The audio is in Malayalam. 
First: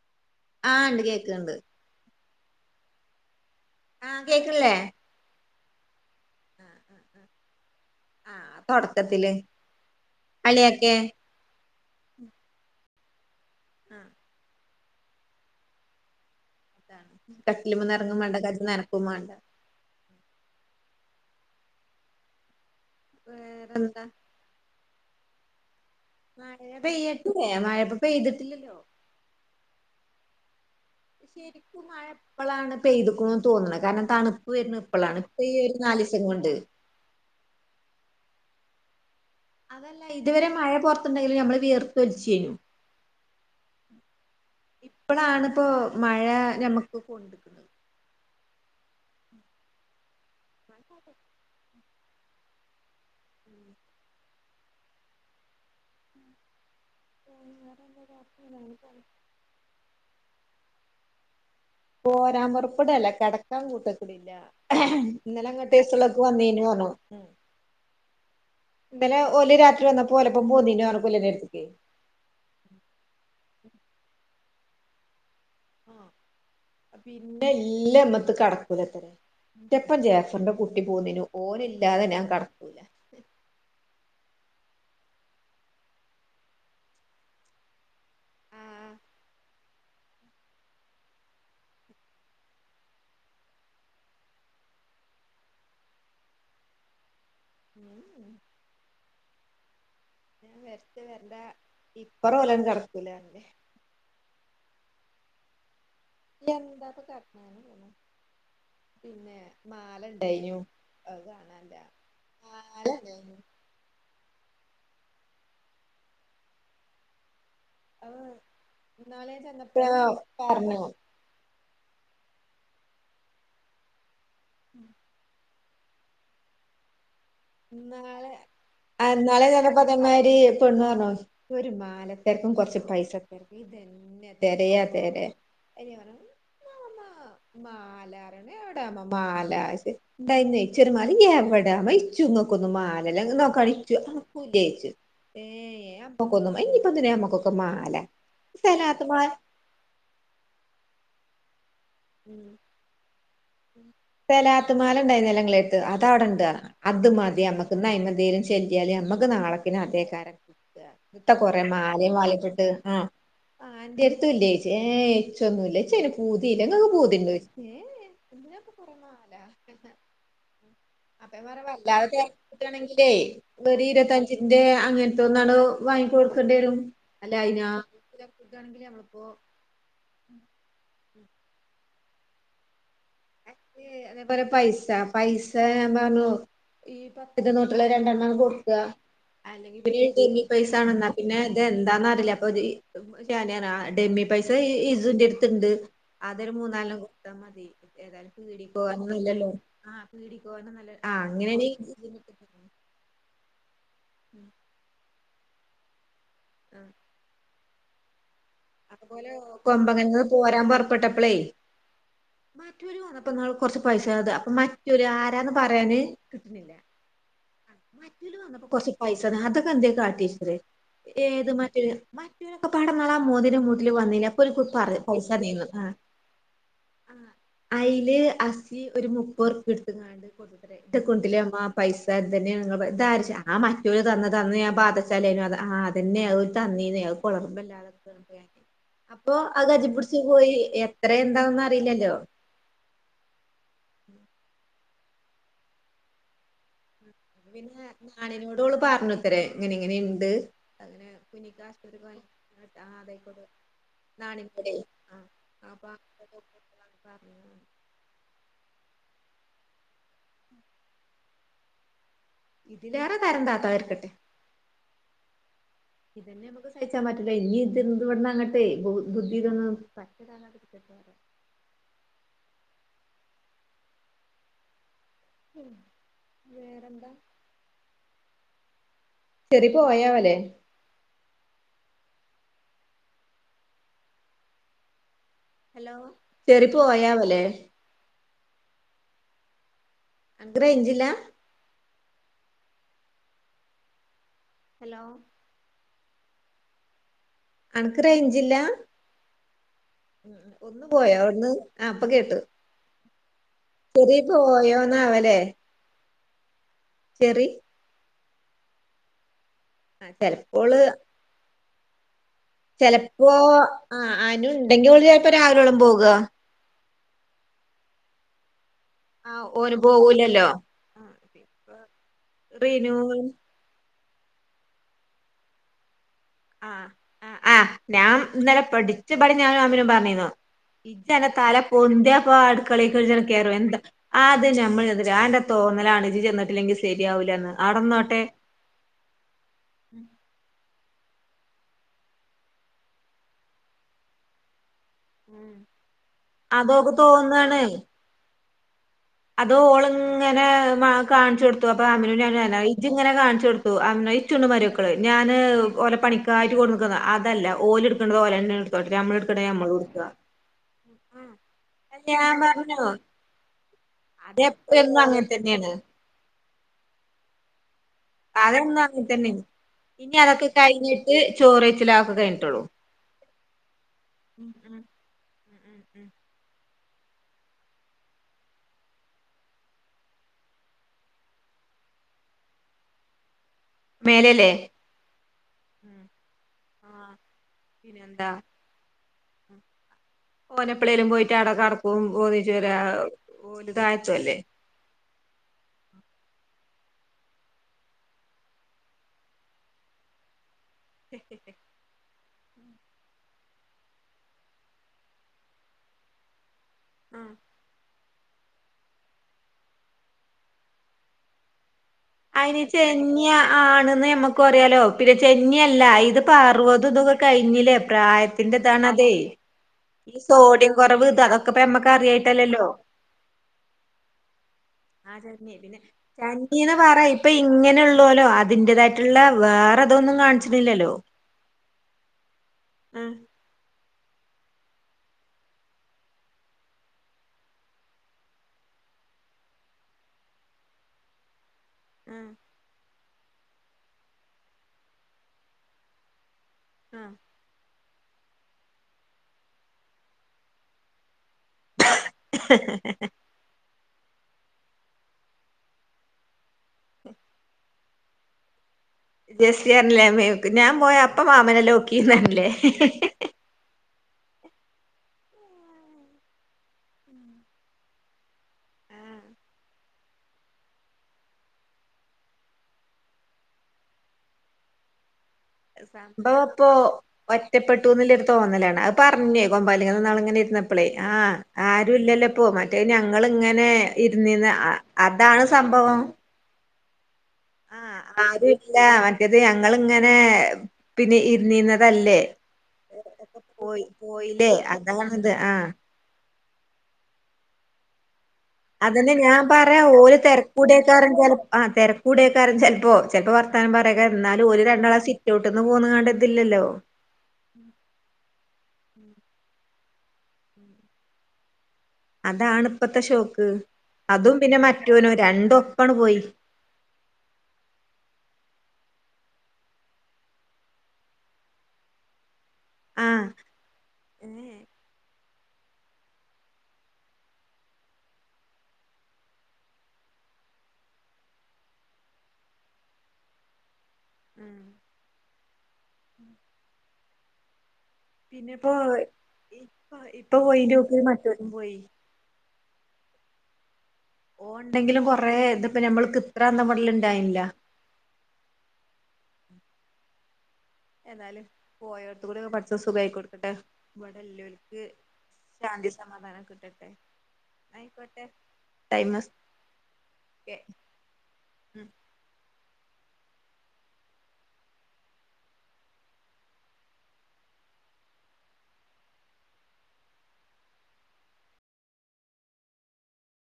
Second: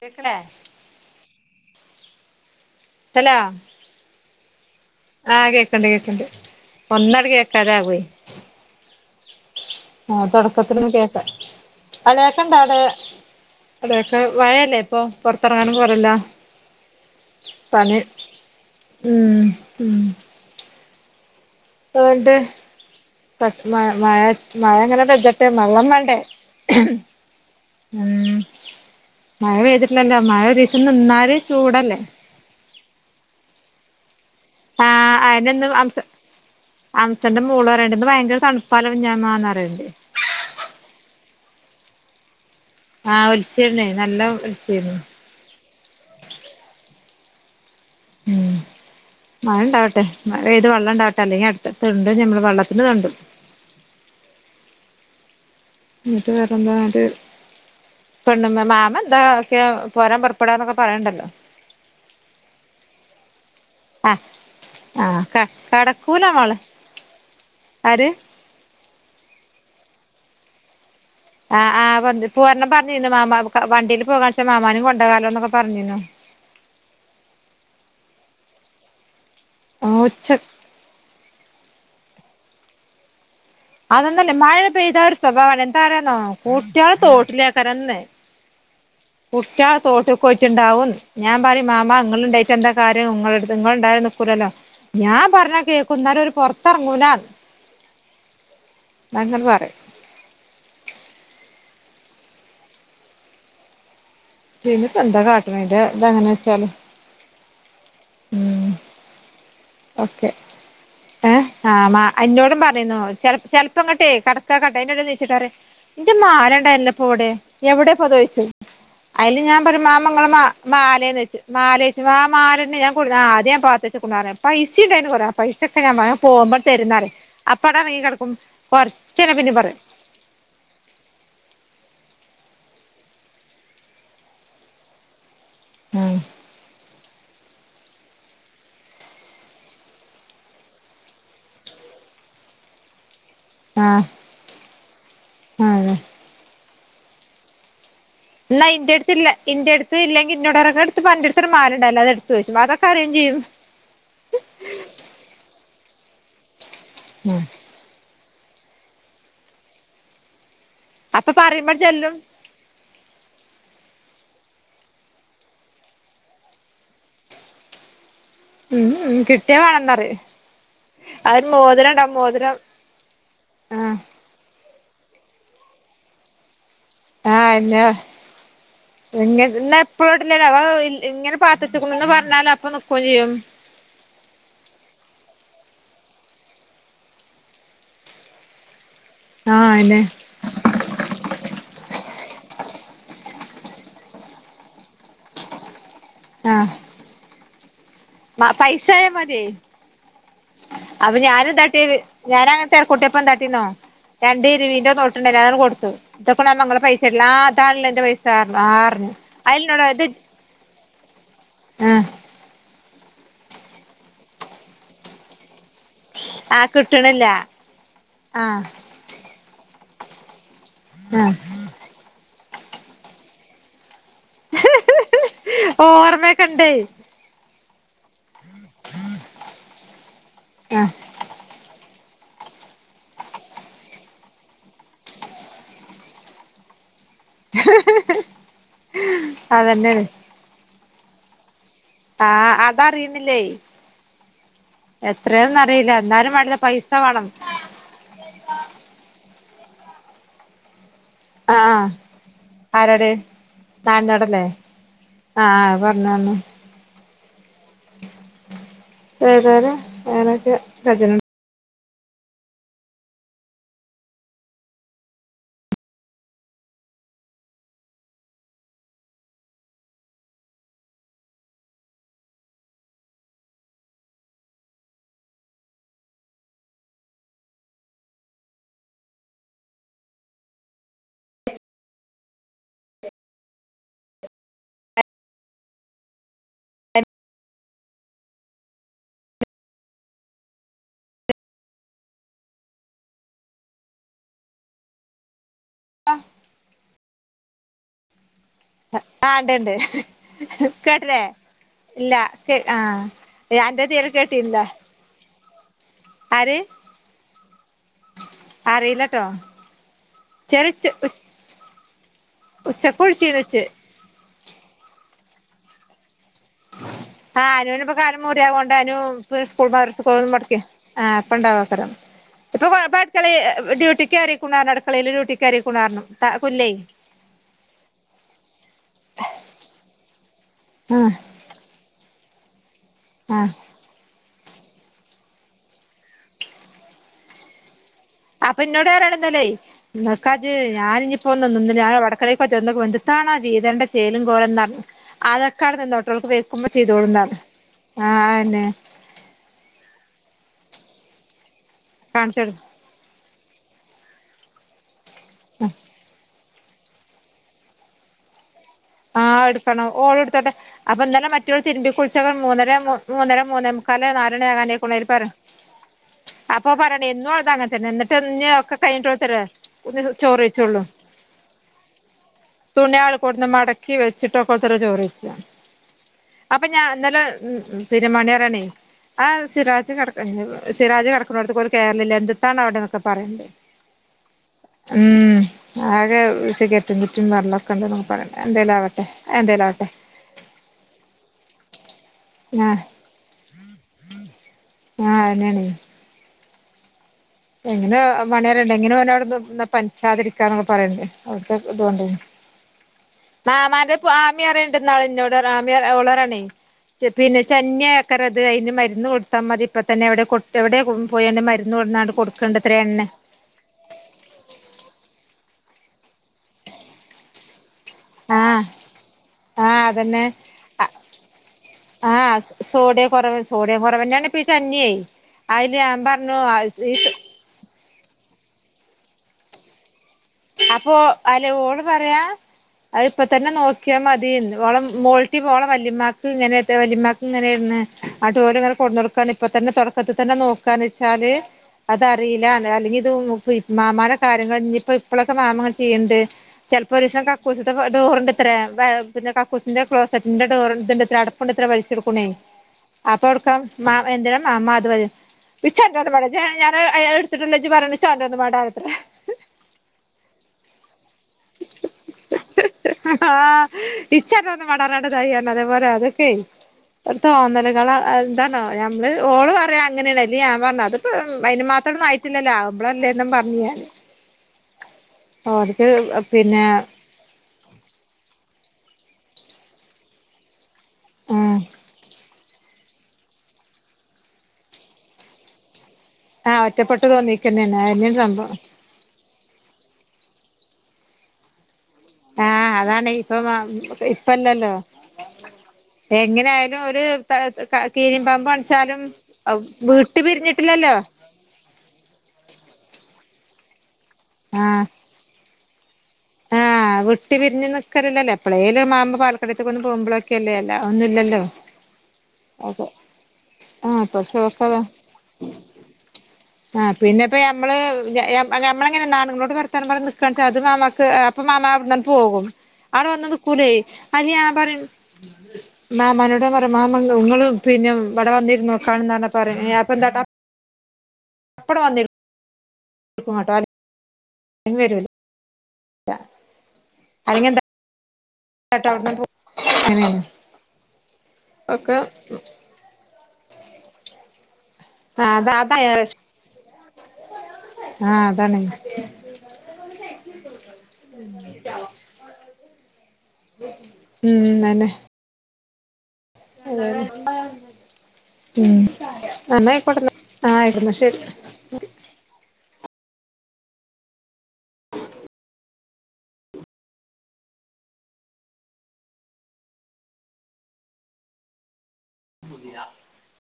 കേ‌ക്കിളെ ആഹ് ഇണ്ട് കേക്ക്ണ്ട് ഹലോ ആഹ് കേക്കണില്ലേ ആഹ് കേക്കണ്ട് കേക്കണ്ട് ഒന്നത് കേക്കാതാഗുവേ ആഹ് തൊടക്കത്തില് ആഹ് തൊടക്കത്തിലൊന്ന് അളിയാക്കെ കേക്കാ [unintelligible] അവിടെ ആഹ് അടയൊക്കെ വഴയല്ലേ ഇപ്പൊ പൊറത്തിറങ്ങാനും കുറവില്ല കട്ടിലുമന്ന് ഇറങ്ങും വേണ്ട കജ്ജ് നനക്കും വേണ്ട ഉം ഉം [unintelligible] മഴ വേറെന്താ മഴ മഴ ഇങ്ങനെ പെദ്ദട്ടെ മെള്ളം വേണ്ടേ മഴ പെയ്യട്ടില്ലേ മഴിപ്പ ഉം പെയ്തട്ടില്ലല്ലേ മഴ പെയ്തിട്ടല്ലല്ലോ മഴ ഒരിസ് ശരിക്കും മഴ ഇപ്പളാണ് പെയ്തേക്കണൂന്ന് തോന്നണ് കാരണം തണു വരുന്ന ആഹ് ഇപ്പളാണ് ഇപ്പൊ ഈ അയന്നെന്ന് ഒരു അംസ നാലിസം കൊണ്ട്. അംസന്റെ മോള് പറയണിണ്ട് ഇന്ന് ഭയങ്കര തണുപ്പാല്ല കുഞ്ഞാമാന്ന് പറയെണ്ട്. ല്ല ഇതുവരെ മഴ പുറത്തെണ്ടെങ്കില് ഞമ്മള് വിയർത്തൊലിച്ചു ചെയ്യും. ആഹ് [unintelligible] നല്ല ഒളിച്ചേരുന്നു ളാണിപ്പോ മഴ ഞമ്മുക്ക് കൊണ്ട് ഉം മഴ ഇണ്ടാവട്ടെ മഴ പെയ്ത് വെള്ളം ഇണ്ടാവട്ടെ അല്ലെങ്കി അടുത്ത തൊണ്ട് ഞമ്മളെ വെള്ളത്തിനതൊണ്ട് ഉം എന്നിട്ട് വേറെന്ത ഒരു പെണ്ണമ്മ മാമ എന്താ ഒക്കെയോ പോരാൻ പറ ഇപ്പടാന്നൊക്കെ പറയെണ്ടല്ലോ പോരാൻ പറപ്പെടല്ല കിടക്കാൻ ആഹ് കൂട്ടക്കണില്ല ആഹ് ക ഇന്നലെ അങ്ങട്ടെസ്ള്ളൊക്കെ കടക്കൂല മോളെ വന്നീനു പറഞ്ഞു ഇം ആര് ന്നലെ ഓല് രാത്രി വന്നപ്പോലപ്പം പൊന്നീനു [unintelligible] ആഹ് ആഹ് [unintelligible] ഇപ്പൊരെണ്ണം പറഞ്ഞിരുന്നു മാമാക്ക് പ വണ്ടിയില് പോകാൺച്ച മാമാനും കൊണ്ടോകാല്ലോന്നൊക്കെ പറഞ്ഞിരുന്നു. പിന്നെ ഇല്ലമ്മത്ത് കടക്കൂല അത്രേ ഇന്റെപ്പൻ ഉച്ച ജാഫറിന്റെ കു കട്ടി പോന്നേനു ഓനില്ലാതെ ഞാൻ കെടക്കൂല്ല അതന്നല്ലേ മഴ പെയ്ത ഒരു സ്വഭാവാണ് എന്താ പറന്നോ കൂട്ട്യാള് തോട്ടിലേക്കെറന്ന് [unintelligible] തോട്ടി പോയിട്ടിണ്ടാവും. ഞാൻ പറയും മാമ നിങ്ങളിണ്ടായിട്ട് എന്താ കാര്യം നിങ്ങളടുത്ത് നിങ്ങളെണ്ടായും നിക്കൂലല്ല ഞാൻ പറഞ്ഞ കേക്കുന്നരം ഒരു പൊറത്തിറങ്ങൂലാന്ന് [inaudible] ഞങ്ങൾ പറിം ഞാൻ വരച്ച വരണ്ട് ഇപ്പറ പോലും കടക്കൂല അല്ലേ ഇനിപ്പെന്താ കാ ഇന്ന ഇത്‌ ഇതങ്ങനെ [inaudible] ഉം പിന്നേ ഓക്കെ ഏഹ് ആഹ് മ എന്നോടും മാല പറഞ്ഞിരുന്നു ഇണ്ടായിനു ചെലപ് ചെല ഇപ്പ അങ്ങട്ടെ കടക്ക കടേലൊരു നീച്ചക്കാരൻ ഇന്റെ മാല ഇണ്ടായ്ല്ലപ്പൊ ഇവിടെ എവിടെയാ പൊ അത് തോച്ചു ഇന്നാള് അതില് ഞാൻ പറ ചെന്നപ്പഴാ മാമങ്ങളെ മാ പറഞ്ഞു മാലേന്ന് വെച്ചു മാലേ [unintelligible] ആ മാലണ്ട് ഞാൻ കൊടു ആ അത് ഞാൻ പാത്തേച്ച്ക്ക്ണ്റ്ഞു പൈസീണ്ടായിന്ന് കൊറെ പൈ ഒ [unintelligible] ക്കെ ഞാൻ പറയും പോകുമ്പോതരുന്നറിം അപ്പങ്ടറങ്ങി കടക്കും കൊറചെയിഞ പിന്നെ പറയും. അത് മാരി ഒരു പെണ്ണ് പറഞ്ഞു ഒരു മാലത്തേർക്കും കൊറച്ച് പൈസത്തർക്കും ഇ ന്നെ തെരയാ തെര ഉം മാലാറ എവിടമ്മ മാലാ ഉണ്ടയിര്ന്നൊയ് ച്ചൊരുമാല എവിടാവോയ് ഇ ച്ച ങ്ങക്കൊന്നും മാലല്ല നോക്കാണി ആഹ് അൻക്കും ഇല്ലെ ചോയ്ച്ച് ഏ. ആഹ് ക്കൊന്നും ഇഞിപ്പെന്തിന ഞമ്മക്കൊക്ക മാല. ന്നാ സലാത്ത് മാല ഇന്റെടത്ത്ല്ലെ ന്റെടുത്ത് ല്ലെങ്കി ഇന്നോട്റാക്കാരം എട്തുപോ അൻ്റെര്തൊരു മാലണ്ടാര്ന്ന്ലെ അതെടുത്തു ചോയ്ച്ചൂം അതൊ കരീൻചെയ്യും സലാത്ത്മാല ണ്ടായിന്നല്ലോ ങ്ങളെര്ത് അത് അവടെണ്ട്ർഞു അത് ഉം മതി നമ്മക്ക്. ഇന്ന് അയ്മഎന്തേങ്കിലും ചെല്ലിയാൽ നമ്മക്ക് നാളെക്കിന് അതേയ്കാരം. എത്ത അപ്പൊ കൊറെ പറയുമ്പട് മാലീ. ചെല്ലും വളീകട്ട് ആ. ആഹ് അൻ്റെര്ത്തൂല്ലെച്ച് ഏ ഇച്ചൊന്നുല്ല ച്ചയിന് പൂതീല്ല ങ്ങക്ക് പൂതിണ്ടോയ്ച്ചു. എന്തിനാപ്പാ ഉം കൂറെ ഉം മാല കിട്ടിയ ഹ് ഹ് വേണംന്നറിയും അപ്പൊ ഞാൻ അതൊരു പറാ വല്ലാതെ മോതിരണ്ടാവും തെർക്ക് മോതിരം കൂട്ടണെങ്കിൽ ഒരു ആഹ് ഇരുപത്തഞ്ച് ന്റെ അങ്ങനത്തെ ഒന്നാണ് വാങ്ങി കൊടുക്കേണ്ടിരും. അല്ല ആഹ് അയിനൊ [unintelligible] പു കിട്ടണെങ്കി ഞമ്മളിപ്പോ? ഇത് ന്നെ ഇപ്പോട്ട്ലല്ലോ അപ്പോ ഇങ്ങനെ പാത്തേച്ച്ക്കുണൂന്ന് പറഞ്ഞാലപ്പൊ നിക്കും ചെയ്യും. ഏ അതേപോലെ പൈസ പൈസ ഞാൻ പറഞ്ഞു. ഈ പത്തിന്റെ നോട്ട്ള്ള രണ്ടെണ്ണാങ് കൊടുക്ക. ആഹ് അല്ലെങ്കിൽ അന്നെ പിന്നെ ഇ മി പൈസാണന്നാ പിന്നെ ത് എന്താന്നറീയല്ല അപ്പൊ ഇതി [unintelligible] സന ഡെമ്മി പൈസ ഈ ഇസൂന്റെര്ത്ത്ണ്ട് അതൊരു ആഹ് മൂന്നാൽണം കൊടുത്താമതി ഏതായാലും പീടിക്കോവാനൊ പൈസായ മതിയേ ന്നുല്ലലൊ ആ പീടിക്കോവാനൊല്ല ആ അങ്ങനെണ് ബുദ്ധിമുട്ട്. തെരക്കൂട്ടിയപ്പോ എന്താട്ടിന്നോ രണ്ട് ഇരുവീന്റെ നോട്ട്ണ്ടയ്ന്നു അതാണ്ട് കൊടുത്ത് ഇതാക്ക്ണു മ്മ പൈസഎല്ലാ താൺല്ലെ ന്റെ പൈസാറ്ഞ്ഞു ആറ്ഞ്ഞു അതുപോലെ അയില്നോട് ത് കൊമ്പങ്കന്ന് പോരാൻ പുറപ്പെട്ടപ്പളേ ആഹ് മറ്റൊര് വന്നപ്പോ ന്നാള് കൊറച്ച് പൈസത് അപ്പൊ മറ്റൊല് ആരാന്ന് പറയാന്. ആഹ് കിട്ടുണ്ല്ല കിട്ടണില്ല ആ മറ്റൊൽ ആഹ് വന്നപ്പോ കൊറച്ച് പൈസ അതൊക്കെ എന്തെ കാട്ടീഒയിചുത്രെ. ആഹ് ഏത് മറ്റൊല് മറ്റൊരൊക്പാടെ ന്നാളാമോന്തിൻ്റെ മൂട്ടില് വന്നില്ലെ അപ്പൊ ഓൽരുക്കൊന്ന് പറ പൈസ മതീന്ന് ആ ഓർമ്മയൊക്കെ ഇണ്ട് അയില് അസി ഒരു മുപ്പുർപ്പി എടുത്ത്ക്കാണ്ട് കൊടുതൂതരെ ആഹ് ത കുൻടിലെ മ്മാ പൈസ. [unintelligible] താര് തന്നെയ ഇങ്ങൾ ഇതാര് [unintelligible] വെച്ചതാ ആ മറ്റൊര് തന്നത് അന്ന് ഞാൻ പാതേചലെയ്നോ അത് ആ അതന്നെ അത് ഓൽ തന്നീന്ന്. കോളർമയില്ലാതെ അപ്പൊ അത് അതന്നെണ് കൈപിടിച്ച് പോയി എത്ര എന്താന്നും അറിയില്ലല്ലോ ആഹ് അതറീണിയുല്ലൈ. എത്രയാന്നറിയില്ല ന്നാലുംവേണ്ടില്ല പൈസ അത് വേണം. പിന്നെ അള്യനോടോള് പറഞ്ഞുത്തരെ ങ്ങനി ങ്ങനിം ണ്ട്. അങ്ങനെ ആഹ് കുഞിക്കാശ്പത്രി പോകാൻ ആ അതായ്കോട്ടെ. [unintelligible] താന്നോടല്ലേ ആഹ് അത് പറഞ്ഞു പറഞ്ഞു. പറഞ്ഞോ [inaudible] ഏതായാലും അങ്ങനെ ഒക്കെ കജ്ജ്ണ്ട് ഇതിലേറെ തരം താത്താതിര്ക്കട്ടെ. ഇതന്നെ ഞമ്മക്ക് സഹിച്ചാ പറ്റൂല്ല ഇനി ഇതിന്ന് വ്ട്ന്നങ്ങ്ട്ടൈ ബു ബുദ്ധി തൊന്നും പറ്റ [unintelligible] കുറ്റക്കാരാ ഉഉം വേറെന്താ? ഷെറി പോയാവല്ലേ? ഹലോ ഷെറി പോയാവോലെ? അനക്ക് റെയിഞ്ച്? ല്ലാ ഹലോ [unintelligible] അണക്ക് റേഞ്ചില്ല ആഹ് ഉണ്ട് ഉണ്ട് ഒന്ന് പോയോ കേട്ടില്ലേ ഒന്ന് ആ ഇപ്പൊ ഇല്ല കേട്ടു ആഹ് ഇഅന്റെ തീരെ കേട്ടില്ല ന്നാവല്ലേ ആര് ചെറി അറിയില്ലട്ടോ ആഹ് ചെറി ചിലപ്പോള് ഉച്ചക്ക് ചിലപ്പോ വിളിച്ചീന്ന് ഇച്ച് ആ അനും ഉണ്ടെങ്കിൽ ഓള് ചിലപ്പോ രാവിലെ ള്ളൂ പോകുക ആഹ് അനുവിന്പ്പൊ കാലമ്മെ മുറിയാവോണ്ട് അനു- ഇപ്പ ആഹ് സ്കൂൾ ഓന് മദ്രസ്‌ പോവൂലല്ലോ മുടക്കി ആ ഇപ്പണ്ടാവക്കരം ഇപ്പൊ റീനു കുഴപ്പ അടുക്കളയിൽ ഡ്യൂട്ടിക്ക് കേറീകക്ക് ണ് അടുക്കളയില് ഡ്യൂട്ടിക്കറീക്ക്ണ് ന്ന്‌ പറഞ്ഞു കുല്ലേ ആഹ് ആഹ് ആഹ് ഞാൻ ഇന്നലെ പഠിച്ച പടി ഞാനും ആമിനും പറഞ്ഞിന് ആ ഇജ്ജ് അന്റെ തല പൊന്തിയ പാ അടുക്കളയിൽ ആ കയറും എന്താ അതെ ഞാമ്മൾ അന്റെ തോന്നലാണ് ജ്ജ് ചെന്നിട്ടില്ലെങ്കിൽ ശരിയാവില്ലന്ന് അവിടന്നോട്ടെ ബാപ്പ ഇന്നോട് പറയാണ് ന്താലെ നോക്കാജ് ഞാനിനി പോന്ന് ഞാൻ വടക്കണിക്ക് ചെന്നോപ്പ എന്തന്നാ വീതനന്റെ ചേലും കോലന്ന പറഞ്ഞ് അതൊക്കവിടെ നിന്നോട്ടെ ഓൾക്ക് വെയ്ക്കുമ്പോ അതോക്ക് ചെയ്തോളും ന്താലും തോന്നാണ് ആഹ് ന്നെ അത് ഓളിങ്ങനെ കാണിച്ചു കൊടുത്തു അപ്പൊ കാണിച്ചോട് അങ്ങനെ [unintelligible] ഇജ്ജ് ഇങ്ങനെ കാണിച്ചു കൊടുത്തു ഇച്ചുണ്ട് മരുമക്കള് ഞാന് ഓലെ പണിക്കായിട്ട് കൊടു അതല്ല ഓലെടുക്കേണ്ടത് ഓല ന്നെ എട് ആഹ് എടുക്കണം ഓള് എടുത്തോട്ടെ അപ്പൊ ഇന്നലെ മറ്റൊൾ തിരുമ്പി കുളിച്ചപ്പോ ഞാൻ മൂന്നര പറഞ്ഞു മൂന്നര മൂന്നെ മുക്കൽ നാലണി അതെപ്പ ആകാനയിക്ക്ണ് എന്നും ഒരു അങ്ങനെ പോര- തന്നെയാണ് അപ്പൊ പറയണെ എന്നും ഓൾതങ്ങനെ തന്നെ എന്നി തന്ന ഒക്കെ അതെന്നും അങ്ങനെ കഴിഞ്ഞിട്ട് ഒള്ളോതേരെ തന്നെയാണ് ഒന്ന് ഇനി ചോറ് അതൊക്കെ വൈച്ചുള്ളു കഴിഞ്ഞിട്ട് ചോറെയ്ച്ചില് അതൊക്കെ കഴിഞ്ഞിട്ടുള്ളൂ തുണി ആൾ കൊടുന്ന് മടക്കി ഉം വെച്ചിട്ടൊക്കള്ളൂ തരേ ഉം ഉം ചോറ് വൈച്ച ഉം ഉം അപ്പൊ ഞാൻ ഇന്നലെ ഉം പിന്നെ മണി പറയാണെ ആഹ സിരാജ് കടക്ക സിറാജ് കടക്കുന്നട് ത്തേക്ക് കേറൽ ഇല്ല എന്ത്‌ത്താണ് അവിടെന്നൊക്കെ പറയ്ണ് ണ്ട്. മേലേല്ലേ ഉം ആകെ സിഗരറ്റ് ആഹ് കുറ്റി വേറെള്ള തൊക്കെ ഉണ്ടെന്ന പിന്നെന്താ പറയുന്ന എന്തിലാവട്ടെ ആഹ് എന്തെലാവട്ടെ ഓനപ്പള്ളേലും പോയിട്ട് അവിടെ കടക്കും ഓണിച്ചവര ആഹ് ഓല് താഴത്തും അല്ലേ ആഹ് അയ്നാണ് എങ്ങനെ മണിയറണ്ട് എങ്ങനെ അവിടെ പനിച്ചാതിരിക്കാന്നൊക്കെ പറയണ്ട് അവിത്തെ ഇതുകൊണ്ട് മാമാന്റെ ആമിയറണ്ട് നാളിന്നോട് ആമ്യ ഓളെപറേണ് ആഹ് പിന്നെ ചെന്നി ആകരം ത് അതിന് മരുന്ന് കൊടുത്താൽ മതി ഇപ്പ തന്നെ എവിടെ കൊ എവിടെ പോയണ്ട് മരുന്ന് കൊടുന്ന് കൊട് അയ്ന് ചെന്നി ആണെന്ന് നമുക്ക് അറിയാലോ പിന്നെ ചെന്നി അല്ല ഇത് ഇപ്പോ അറുപതു ഇതൊക്കെ കഴിഞ്ഞില്ലേ ആഹ് പ്രായത്തിന്റെതാണതെ ആഹ് അതന്നെ ആഹ് ഇപ്പ ഞമ്മക്ക് ആഹ് അറിയായിട്ടല്ലല്ലോ സോഡിയം കൊറവ് സോഡിയം കൊറവിന്റെയാണ് പ ഈ ചന്നി ആ ചെന്നി അയില് പിന്നെ ഞാൻ പറഞ്ഞ് അ ചന്നീന്ന് പറ ഇപ്പൊ ഇങ്ങനെ ഉള്ളലോ അതിന്റതായിട്ടുള്ള വേറെതോന്നും കാണി അപ്പൊ അല്ല ഓൾ പറയാ ആഹ് അതിപ്പ തന്നെ നോക്കിയാൽ മതീന്ന് ഓളെ മോൾട്ടി ഓളെ വല്യമാക്കിങ്ങനെ വല്യമാക്ക് ഇങ്ങനെയാരുന്നു ആട്ടോൽ ഇങ്ങനെ കൊണ്ടു കൊടുക്കാണ് ഇപ്പൊ തന്നെ തുടക്കത്തി തന്നെ നോക്കാന്ന് വെച്ചാല് ആഹ് അതറിയില്ല അല്ലെങ്കിൽ ഇത് മാമാന്റെ കാര്യങ്ങൾ ഞ്ഞിപ്പ അപ്പോഴൊക്കെ മാമങ്ങനെ ചെയ്യണ്ട് ചിലപ്പോ ഒരു ആഹ് ദിവസം കക്കൂസത്തെ ഡോറിന്റെ അത്ര കക്കൂസിന്റെ ക്ലോസറ്റിന്റെ ഡോറി ന്റെ ത്രെ അട ക്കുണ്ടത്ര വലിച്ചെടുക്കുണേ അപ്പ എടുക്കാ മാ എന്തിനാ മാമ്മ അത് ഇച്ചോന്റൊന്നും മാണ്ട ഇജ് ഞാനത് അ അയ് ഇട്ത്ത്ട്ടെല്ലെ ജ് പറ്യണേ ച്ച് ഓന്റൊന്നും മാണ്ടാന്ന്ത്രേ ജസ്റ്റ്ണല്ലേ അമ്മേക്ക് ഞാൻ പോയ അപ്പ മാമനല്ല നോക്കിന്നല്ലേ ഇച്ചന്റൊന്നും മാണ്ടാർഞ്ഞാണ്ട് തായിർഞ്ഞ് അതേ പോലെ അതൊക്കെ ഇ ഉം തോന്നലകൾ എന്താണോ ഞമ്മള് ആഹ് ഓള് പറയാ അങ്ങനെയല്ലേ ഞാൻ പറഞ്ഞു അത്പ്പ അന് മാത്രം ഇല്ലില്ല അവളല്ലേ പറഞ്ഞേ സംഭവ പിന്നെ അപ്പൊ ഒറ്റപ്പെട്ടു എന്നുല്ലരു തോന്നലാണ് അത് പറഞ്ഞേ ഇവൻ പെരേൽ ഒരു നാള് ഇങ്ങനെ ഇരുന്നപ്പോ പ്പളെ ആഹ ഉം ആരു ഇല്ലല്ലേ പോ മ റ്റേ ഞങ്ങള്ങ്ങനെ ഇര്ന്നീന്ന് അ അതാണ് സംഭവം ആഹ് ഒറ്റപ്പെട്ട് തോന്നീക്കന്നെ ആഹ് അ [inaudible] ആരും സംഭവം ഇല്ല മറ്റേത് ഞങ്ങള് ഇങ്ങനെ പിന്നെ ഇരുന്നീര്ന് അതല്ലേ ആഹ് അതാണ് ഇപ്പൊ പോയി പോയില്ലേ അതാണിത് ആഹ എങ്ങെനെ ആയാലും ഒര് ത ക കീരിം പാമ്പു ആണ് അതിന് ഞാൻ പറയാ ഓര് തെരക്കൂടിയക്കാരും ആഹ് തെരെക്കൂടെയ്ക്കാരം ചെൽപ്പോ ചെൽപ്പാെ വർത്താന് പറ്യേയ്ക്കാരം ന്നാലും ഓല് ആഹ് രണ്ടാളും ആ സിറ്റൗ പെട്ടന്ന് പോന്ന കണ്ടിട്ടില്ലല്ലോ ആ വിട്ടിരിഞ്ഞഞ് നൽക്കലല്ലല്ലേ എപ്പളേല ഒരു ഉം മാവമ്പോ പാലക്കടത്തേൊ ഒന്ന് പോക്പോഴൊക്കെല്ല ഉം അല്ല ഒന്ന ഇല്ലോ അതാണ് ഇപ്പത്തെ ഷോക്ക് ആഹ് ഇപ്പൊ അതും പിന്നെ ഷോക്കതാ മറ്റാേനും രണ്ടും ഒപ്പാണ്ട് പോയി ആഹ പിന്നെ പ്പ നമ്മള് നമ്മളെങ്ങനെ ആണങ്ങളോട് വർത്താനം പറഞ്ഞ നിക അത് മാമാ അപ്പം മാമാ അവ്ടാന്ന് പോകും അവ്ടെ ആഹ് വന്ന് നിക്കൂലേ അയല് ഞാൻ പറിം [inaudible] മാമനോട പറയാ മാമ ഉങ്ങളും പിന്നെ ഇവിടെ വന്നിഇരുന്ന് നോക്കാണ് എന്ന പറയും അപ്പൊ എന്താട്ടാ [unintelligible] എപ്പടെ വന്നി [unintelligible] ട്ടാല് ഉം നിവരും അ അല്ലെങ്കിന്താ പിന്നെപ്പോ ഇ അങ്ങനെയാണ് ഇപ്പൊ പോയിന്റെക്ക ഒക്കെ ഓൻണ്ടെങ്കിലും ആഹ് കൊറേ അതാ അതാ ഇത്പ്പ ഞമ്മൾക്ക്‌ ഇത്ര അന്തംവിടല്ണ്ടായ്ന്ന്ലാ ആഹ അതണ് എന്നാലും പോയോടത്ത കൂടി ഒക്കെ പടചോൻ സുഖയി കൊടുക്കട്ടെ ഇവിടെ ഉം എല്ലോര്ക്ക്‌ അതന്നെ ശാന്തി സമാധാനം കിട്ടട്ടെ ന്നായ്ക്കോട്ടെ ഉം ടൈമ് കെ നാ ശരി [inaudible]